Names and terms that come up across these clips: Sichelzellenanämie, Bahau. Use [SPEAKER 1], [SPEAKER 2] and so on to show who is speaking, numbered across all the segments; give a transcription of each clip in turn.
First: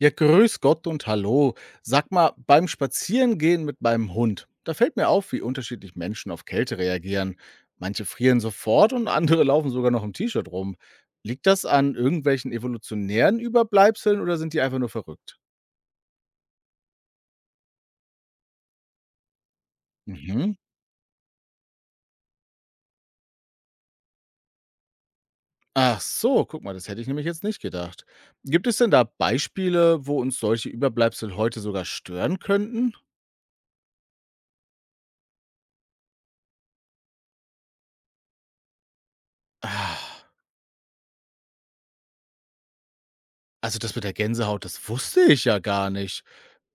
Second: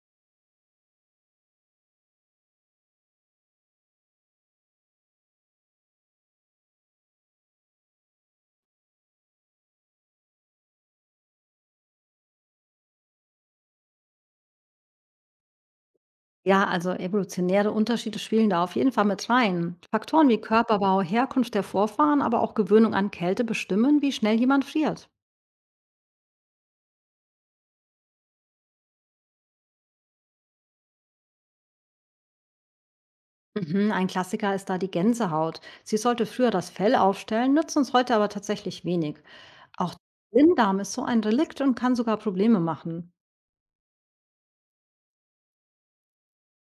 [SPEAKER 1] Ja, grüß Gott und hallo. Sag mal, beim Spazierengehen mit meinem Hund, da fällt mir auf, wie unterschiedlich Menschen auf Kälte reagieren. Manche frieren sofort und andere laufen sogar noch im T-Shirt rum. Liegt das an irgendwelchen evolutionären Überbleibseln oder sind die einfach nur verrückt?
[SPEAKER 2] Ja, also evolutionäre Unterschiede spielen da auf jeden Fall mit rein. Faktoren wie
[SPEAKER 1] Mhm.
[SPEAKER 2] Körperbau, Herkunft der Vorfahren, aber auch Gewöhnung an Kälte bestimmen, wie schnell jemand friert.
[SPEAKER 1] Ach so, guck mal, das hätte ich nämlich jetzt nicht gedacht. Gibt es denn da Beispiele, wo uns solche Überbleibsel heute sogar stören könnten?
[SPEAKER 2] Mhm, ein Klassiker ist da die Gänsehaut. Sie sollte früher das Fell aufstellen, nützt uns heute aber tatsächlich wenig. Auch
[SPEAKER 1] Ah.
[SPEAKER 2] Blinddarm ist so ein Relikt und kann sogar Probleme machen.
[SPEAKER 1] Also, das mit der Gänsehaut, das wusste ich ja gar nicht.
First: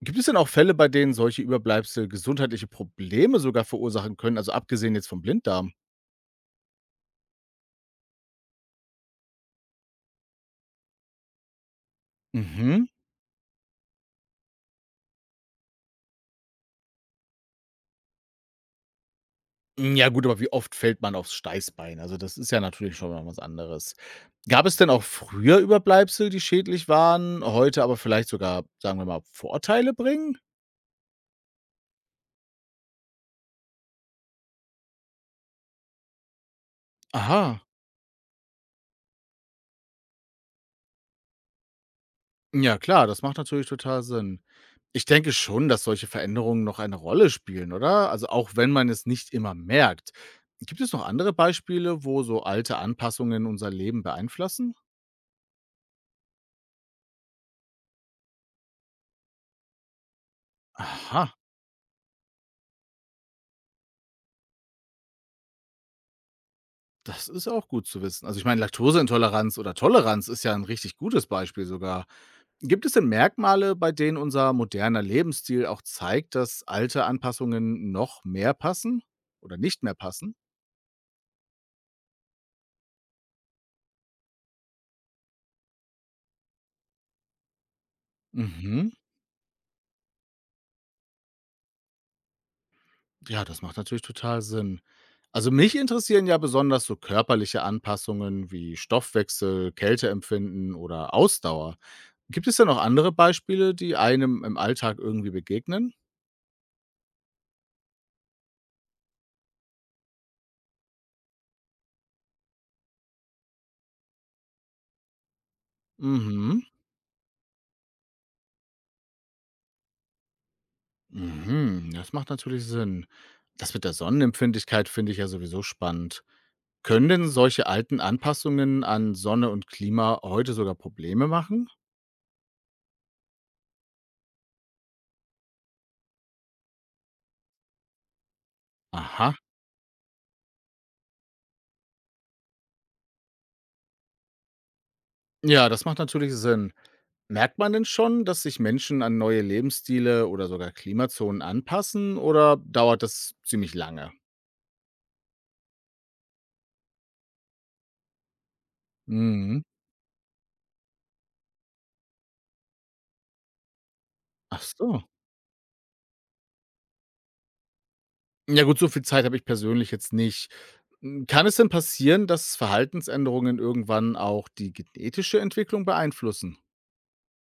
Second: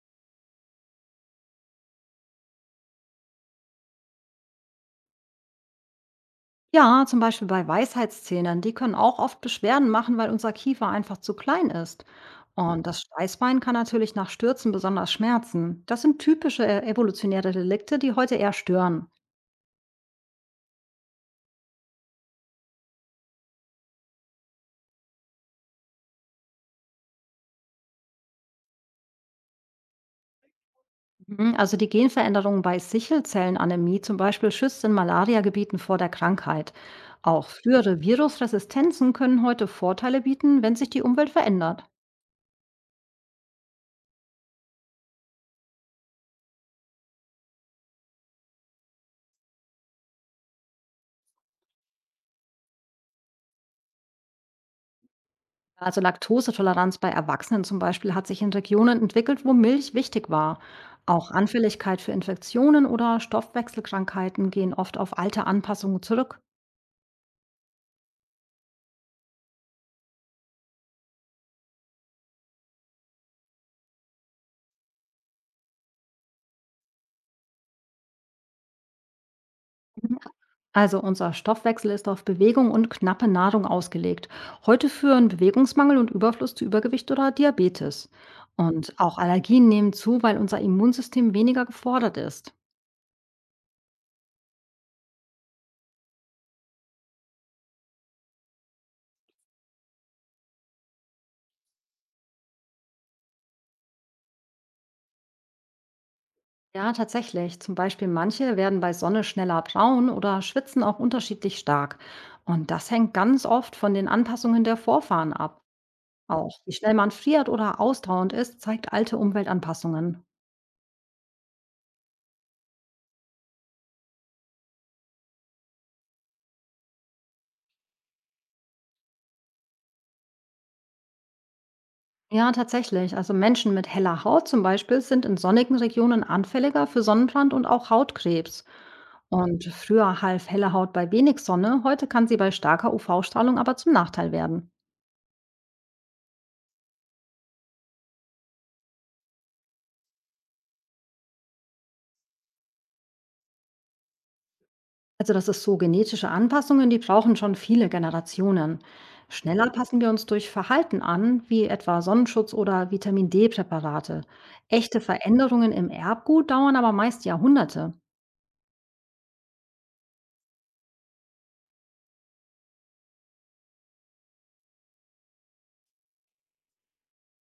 [SPEAKER 1] Gibt es denn auch Fälle, bei denen solche Überbleibsel gesundheitliche Probleme sogar verursachen können, also abgesehen jetzt vom Blinddarm?
[SPEAKER 2] Ja, zum Beispiel bei Weisheitszähnern. Die können auch oft Beschwerden machen, weil unser Kiefer einfach zu klein ist. Und
[SPEAKER 1] Mhm.
[SPEAKER 2] das Steißbein kann natürlich nach Stürzen besonders schmerzen. Das sind typische evolutionäre Delikte, die heute eher stören.
[SPEAKER 1] Hm, ja gut, aber wie oft fällt man aufs Steißbein? Also, das ist ja natürlich schon mal was anderes. Gab es denn auch früher Überbleibsel, die schädlich waren, heute aber vielleicht sogar, sagen wir mal, Vorteile bringen?
[SPEAKER 2] Mhm, also die Genveränderung bei Sichelzellenanämie zum Beispiel schützt in Malariagebieten vor der Krankheit. Auch
[SPEAKER 1] Aha.
[SPEAKER 2] frühere Virusresistenzen können heute Vorteile bieten, wenn sich die Umwelt verändert.
[SPEAKER 1] Ja klar, das macht natürlich total Sinn. Ich denke schon, dass solche Veränderungen noch eine Rolle spielen, oder? Also auch wenn man es nicht immer merkt. Gibt es noch andere Beispiele, wo so alte Anpassungen unser Leben beeinflussen?
[SPEAKER 2] Also Laktosetoleranz bei Erwachsenen zum Beispiel hat sich in Regionen entwickelt, wo Milch wichtig war. Auch
[SPEAKER 1] Aha,
[SPEAKER 2] Anfälligkeit für Infektionen oder Stoffwechselkrankheiten gehen oft auf alte Anpassungen zurück.
[SPEAKER 1] das ist auch gut zu wissen. Also ich meine, Laktoseintoleranz oder Toleranz ist ja ein richtig gutes Beispiel sogar. Gibt es denn Merkmale, bei denen unser moderner Lebensstil auch zeigt, dass alte Anpassungen noch mehr passen oder nicht mehr
[SPEAKER 2] Mhm.
[SPEAKER 1] passen?
[SPEAKER 2] Also unser Stoffwechsel ist auf Bewegung und knappe Nahrung ausgelegt. Heute führen Bewegungsmangel und Überfluss zu Übergewicht oder Diabetes.
[SPEAKER 1] Mhm.
[SPEAKER 2] Und auch Allergien nehmen zu, weil unser Immunsystem weniger gefordert ist.
[SPEAKER 1] Ja, das macht natürlich total Sinn. Also mich interessieren ja besonders so körperliche Anpassungen wie Stoffwechsel, Kälteempfinden oder Ausdauer. Gibt es denn noch andere Beispiele, die einem im Alltag irgendwie begegnen?
[SPEAKER 2] Ja, tatsächlich. Zum Beispiel manche werden bei Sonne schneller braun oder schwitzen auch unterschiedlich stark. Und das hängt ganz oft von den Anpassungen der Vorfahren ab. Auch
[SPEAKER 1] Mhm.
[SPEAKER 2] wie schnell man friert oder ausdauernd ist, zeigt alte Umweltanpassungen.
[SPEAKER 1] Mhm. Das macht natürlich Sinn. Das mit der Sonnenempfindlichkeit finde ich ja sowieso spannend. Können denn solche alten Anpassungen an Sonne und Klima heute sogar Probleme machen?
[SPEAKER 2] Ja, tatsächlich. Also Menschen mit heller Haut zum Beispiel sind in sonnigen Regionen anfälliger für Sonnenbrand und auch Hautkrebs.
[SPEAKER 1] Aha.
[SPEAKER 2] Und früher half helle Haut bei wenig Sonne, heute kann sie bei starker UV-Strahlung aber zum Nachteil werden.
[SPEAKER 1] Ja, das macht natürlich Sinn. Merkt man denn schon, dass sich Menschen an neue Lebensstile oder sogar Klimazonen anpassen oder dauert das ziemlich lange?
[SPEAKER 2] Also das ist so, genetische Anpassungen, die brauchen schon viele Generationen.
[SPEAKER 1] Mhm.
[SPEAKER 2] Schneller passen wir uns durch Verhalten an, wie etwa Sonnenschutz oder Vitamin D-Präparate.
[SPEAKER 1] Ach
[SPEAKER 2] Echte
[SPEAKER 1] so.
[SPEAKER 2] Veränderungen im Erbgut dauern aber meist Jahrhunderte.
[SPEAKER 1] Ja gut, so viel Zeit habe ich persönlich jetzt nicht. M, kann es denn passieren, dass Verhaltensänderungen irgendwann auch die genetische Entwicklung beeinflussen?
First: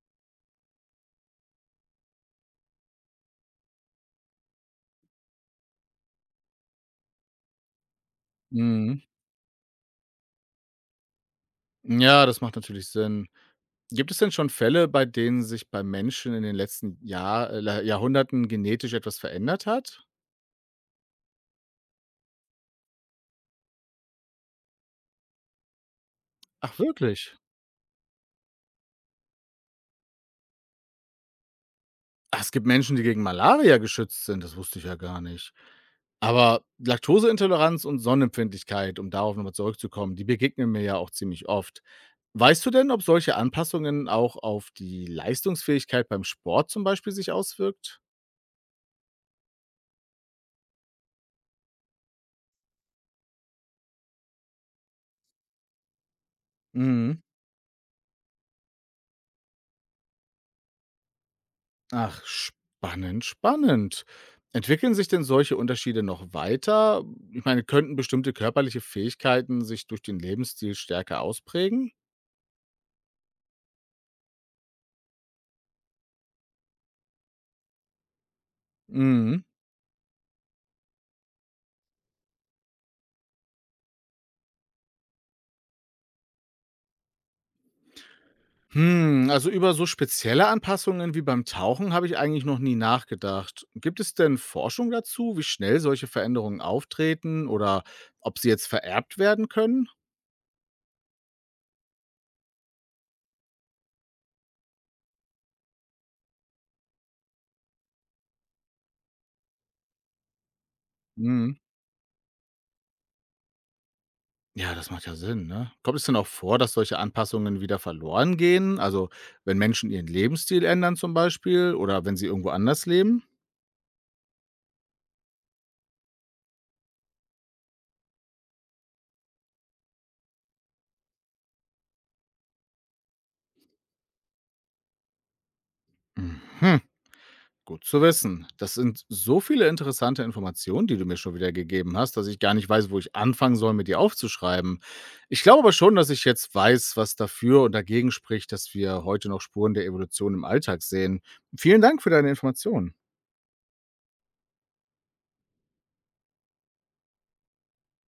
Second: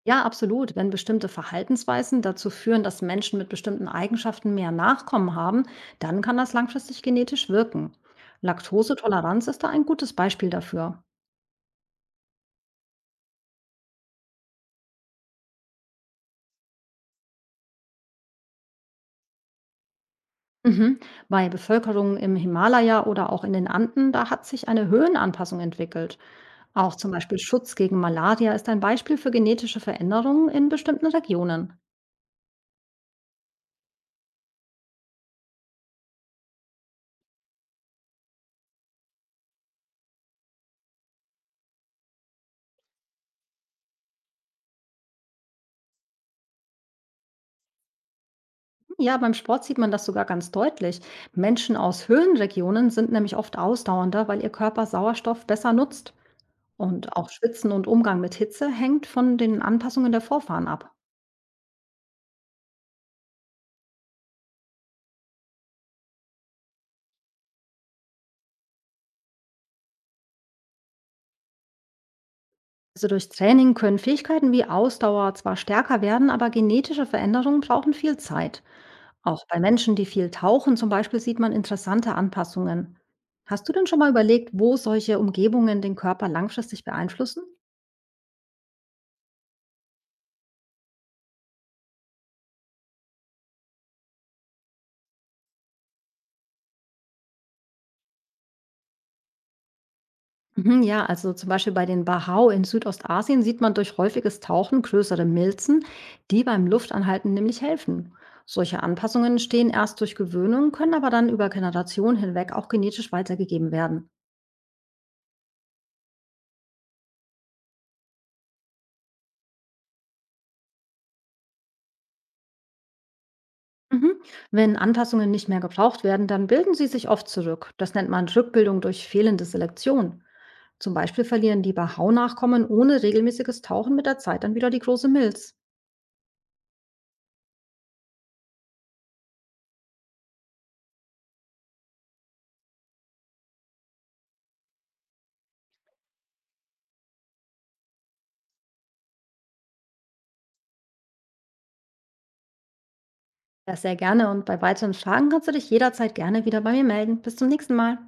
[SPEAKER 2] Ja, absolut. Wenn bestimmte Verhaltensweisen dazu führen, dass Menschen mit bestimmten Eigenschaften mehr Nachkommen haben, dann kann das langfristig genetisch wirken.
[SPEAKER 1] Mhm.
[SPEAKER 2] Laktosetoleranz ist da ein gutes Beispiel dafür.
[SPEAKER 1] Ja, das macht natürlich Sinn. Gibt es denn schon Fälle, bei denen sich bei Menschen in den letzten Jahrhunderten genetisch etwas verändert hat?
[SPEAKER 2] Mhm. Bei Bevölkerungen im Himalaya oder auch in den Anden, da hat sich eine Höhenanpassung entwickelt.
[SPEAKER 1] Ach
[SPEAKER 2] Auch zum
[SPEAKER 1] wirklich?
[SPEAKER 2] Beispiel Schutz gegen Malaria ist ein Beispiel für genetische Veränderungen in bestimmten Regionen.
[SPEAKER 1] Ach, es gibt Menschen, die gegen Malaria geschützt sind. Das wusste ich ja gar nicht. Aber Laktoseintoleranz und Sonnenempfindlichkeit, um darauf nochmal zurückzukommen, die begegnen mir ja auch ziemlich oft. Weißt du denn, ob solche Anpassungen auch auf die Leistungsfähigkeit beim Sport zum Beispiel sich auswirkt?
[SPEAKER 2] Ja, beim Sport sieht man das sogar ganz deutlich. Menschen aus Höhenregionen sind nämlich oft ausdauernder, weil ihr Körper Sauerstoff besser nutzt. Und
[SPEAKER 1] Mhm.
[SPEAKER 2] auch Schwitzen und Umgang mit Hitze hängt von den Anpassungen der Vorfahren ab.
[SPEAKER 1] Ach, spannend, spannend. Entwickeln sich denn solche Unterschiede noch weiter? Ich meine, könnten bestimmte körperliche Fähigkeiten sich durch den Lebensstil stärker ausprägen?
[SPEAKER 2] Also durch Training können Fähigkeiten wie Ausdauer zwar stärker werden, aber genetische Veränderungen brauchen viel Zeit. Auch
[SPEAKER 1] Mhm.
[SPEAKER 2] bei Menschen, die viel tauchen zum Beispiel, sieht man interessante Anpassungen. Hast du denn schon mal überlegt, wo solche Umgebungen den Körper langfristig beeinflussen?
[SPEAKER 1] Hm, also über so spezielle Anpassungen wie beim Tauchen habe ich eigentlich noch nie nachgedacht. Gibt es denn Forschung dazu, wie schnell solche Veränderungen auftreten oder ob sie jetzt vererbt werden können?
[SPEAKER 2] Mhm, ja, also zum Beispiel bei den Bahau in Südostasien sieht man durch häufiges Tauchen größere Milzen, die beim Luftanhalten nämlich helfen. Solche Anpassungen entstehen erst durch Gewöhnung, können aber dann über
[SPEAKER 1] Hm.
[SPEAKER 2] Generationen hinweg auch genetisch weitergegeben werden.
[SPEAKER 1] Ja, das macht ja Sinn, ne? Kommt es denn auch vor, dass solche Anpassungen wieder verloren gehen? Also wenn Menschen ihren Lebensstil ändern zum Beispiel oder wenn sie irgendwo anders leben?
[SPEAKER 2] Mhm. Wenn Anpassungen nicht mehr gebraucht werden, dann bilden sie sich oft zurück. Das nennt man Rückbildung durch fehlende Selektion. Zum Beispiel verlieren die Bahau-Nachkommen ohne regelmäßiges Tauchen mit der Zeit dann wieder die große Milz.
[SPEAKER 1] Mhm. Gut zu wissen. Das sind so viele interessante Informationen, die du mir schon wieder gegeben hast, dass ich gar nicht weiß, wo ich anfangen soll, mit dir aufzuschreiben. Ich glaube aber schon, dass ich jetzt weiß, was dafür und dagegen spricht, dass wir heute noch Spuren der Evolution im Alltag sehen. Vielen Dank für deine Informationen.
[SPEAKER 2] Ja, sehr gerne und bei weiteren Fragen kannst du dich jederzeit gerne wieder bei mir melden. Bis zum nächsten Mal.